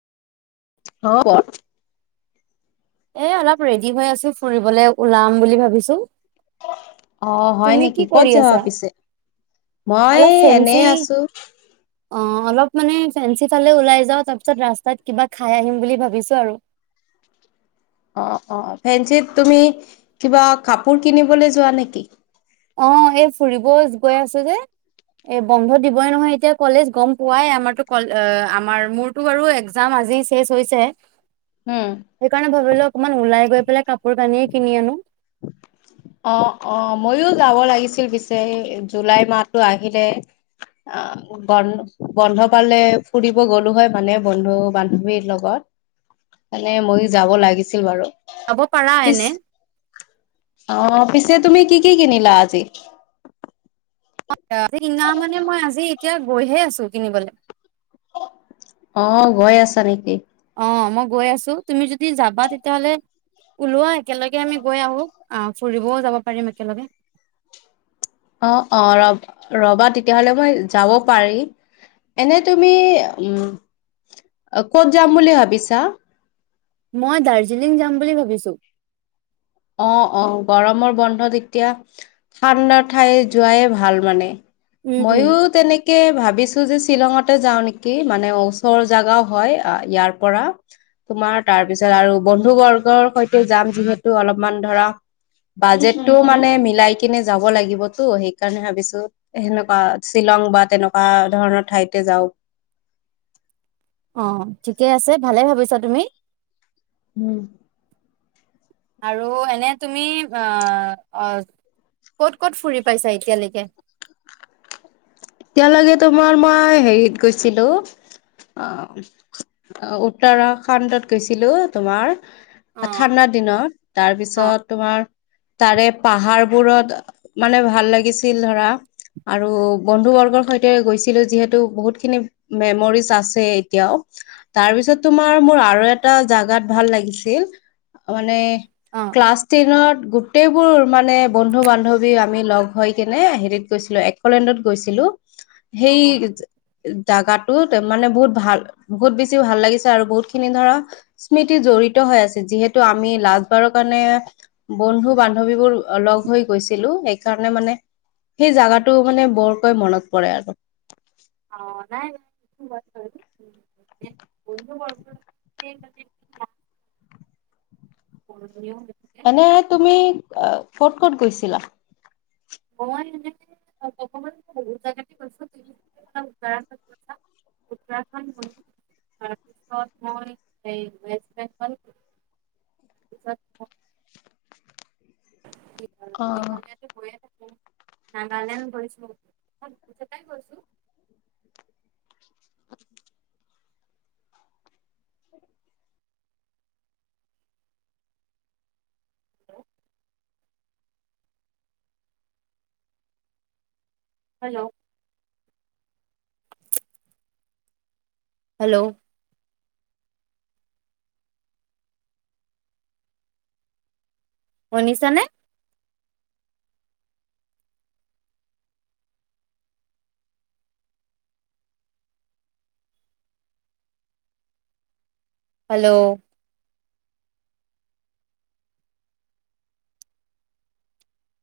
[unintelligible] এ অলপ ৰেডি হৈ আছোঁ, ফুৰিবলে ওলাম বুলি ভাবিছো। অ', হয় তুমি কি নেকি? ক'ত কৰি যাবা আছা পিছে? মই অলপ ফেঞ্চি এনেই আছো। অ', অলপ মানে ফেঞ্চি ফালে ওলাই যাওঁ, তাৰপিছত ৰাস্তাত কিবা খাই আহিম বুলি ভাবিছোঁ আৰু। অ', অ', ফেঞ্চিত তুমি কিবা কাপোৰ কিনিবলৈ যোৱা নেকি? অ', এই ফুৰিব গৈ আছো যে। এ বন্ধ দিবই নহয় এতিয়া কলেজ গম পোৱাই, আমাৰতো [unintelligible] আমাৰ মোৰ [unintelligible] বাৰু এক্সাম আজি চেচ হৈছে। উম। সেইকাৰণে ভাবিলো অকণমান ওলাই গৈ পেলাই কাপোৰ কানিয়ে কিনি আনো। অ অ ময়ো যাব লাগিছিল পিছে জুলাই মাহটো আহিলে। অ। বন্ধ বন্ধ পালে ফুৰিব গ'লো হয় মানে বন্ধু বান্ধৱীৰ লগত। মানে ময়ো যাব লাগিছিল বাৰু। যাব পাৰা পিছ এনে। অ পিছে তুমি কি কি কিনিলা আজি? [unintelligible] মানে মই আজি এতিয়া গৈহে আছো কিনিবলৈ। অ গৈ আছা নেকি? অ মই গৈ আছো, তুমি যদি যাবা তেতিয়াহ'লে ওলোৱা একেলগে আমি গৈ আহো আহ ফুৰিবও যাব পাৰিম একেলগে। অ অ ৰ ৰ'বা তেতিয়াহ'লে মই যাব পাৰি। এনে তুমি উম ক'ত যাম বুলি ভাবিছা? মই দাৰ্জিলিং যাম বুলি ভাবিছো। অ অ গৰমৰ বন্ধত এতিয়া ঠাণ্ডা ঠাই যোৱায়েই ভাল মানে। উম ময়ো তেনেক কে ভাবিছো যে শ্বিলঙতে যাওঁ নেকি মানে ওচৰ জাগাও হয় ইয়াৰ পৰা। তোমাৰ তাৰপিছত আৰু বন্ধু বৰ্গৰ সৈতেও যাম যিহেতু অলপমান ধৰা বাজেটটোও মানে মিলাই কিনে যাব লাগিবতো সেইকাৰণে ভাবিছো সেনেকুৱা শ্বিলং বা তেনেকুৱা ধৰণৰ ঠাইতে যাওঁ। অ ঠিকে আছে ভালে ভাবিছা তুমি। উম। আৰু এনে তুমি অ অ ক'ত ক'ত ফুৰি পাইছা এতিয়ালৈকে? এতিয়ালৈকে তোমাৰ মই হেৰিত গৈছিলো অ উওৰা খণ্ডত গৈছিলো তোমাৰ। অ ঠাণ্ডা দিনত অ তাৰপিছত তোমাৰ তাৰে পাহাৰবোৰত মানে ভাল লাগিছিল ধৰা আৰু বন্ধু বৰ্গৰ সৈতে গৈছিলো যিহেতু বহুতখিনি মেমৰিজ আছে এতিয়াও। তাৰপিছত তোমাৰ মোৰ আৰু এটা জেগাত ভাল লাগিছিল মানে অ ক্লাছ টেনত গোটেইবোৰ মানে বন্ধু বান্ধৱী আমি লগ হৈ কেনে হেৰিত গৈছিলো একলেণ্ডত গৈছিলো অ সেই জাগাটোত মানে বহুত ভাল বহুত বেছি ভাল লাগিছে আৰু বহুতখিনি ধৰা স্মৃতি জড়িত হৈ আছে যিহেতু আমি লাষ্টবাৰৰ কাৰণে বন্ধু বান্ধৱীবোৰ লগ হৈ গৈছিলো সেইকাৰণে মানে সেই জাগাটো মানে বৰকৈ মনত পৰে আৰু। অ নাই [unintelligible] [unintelligible] এনে তুমি ক'ত ক'ত গৈছিলা? মই [unintelligible] যেতিয়া ক'লা উত্তৰাখণ্ড গৈছা [unintelligible] সেই [unintelligible] অ মেঘালয়তে গৈয়ে থাকে নাগালেণ্ড গৈছো [unintelligible] গৈছো। হেল্ল' হেল্ল হেল্ল শুনিছা নে? হাল্ল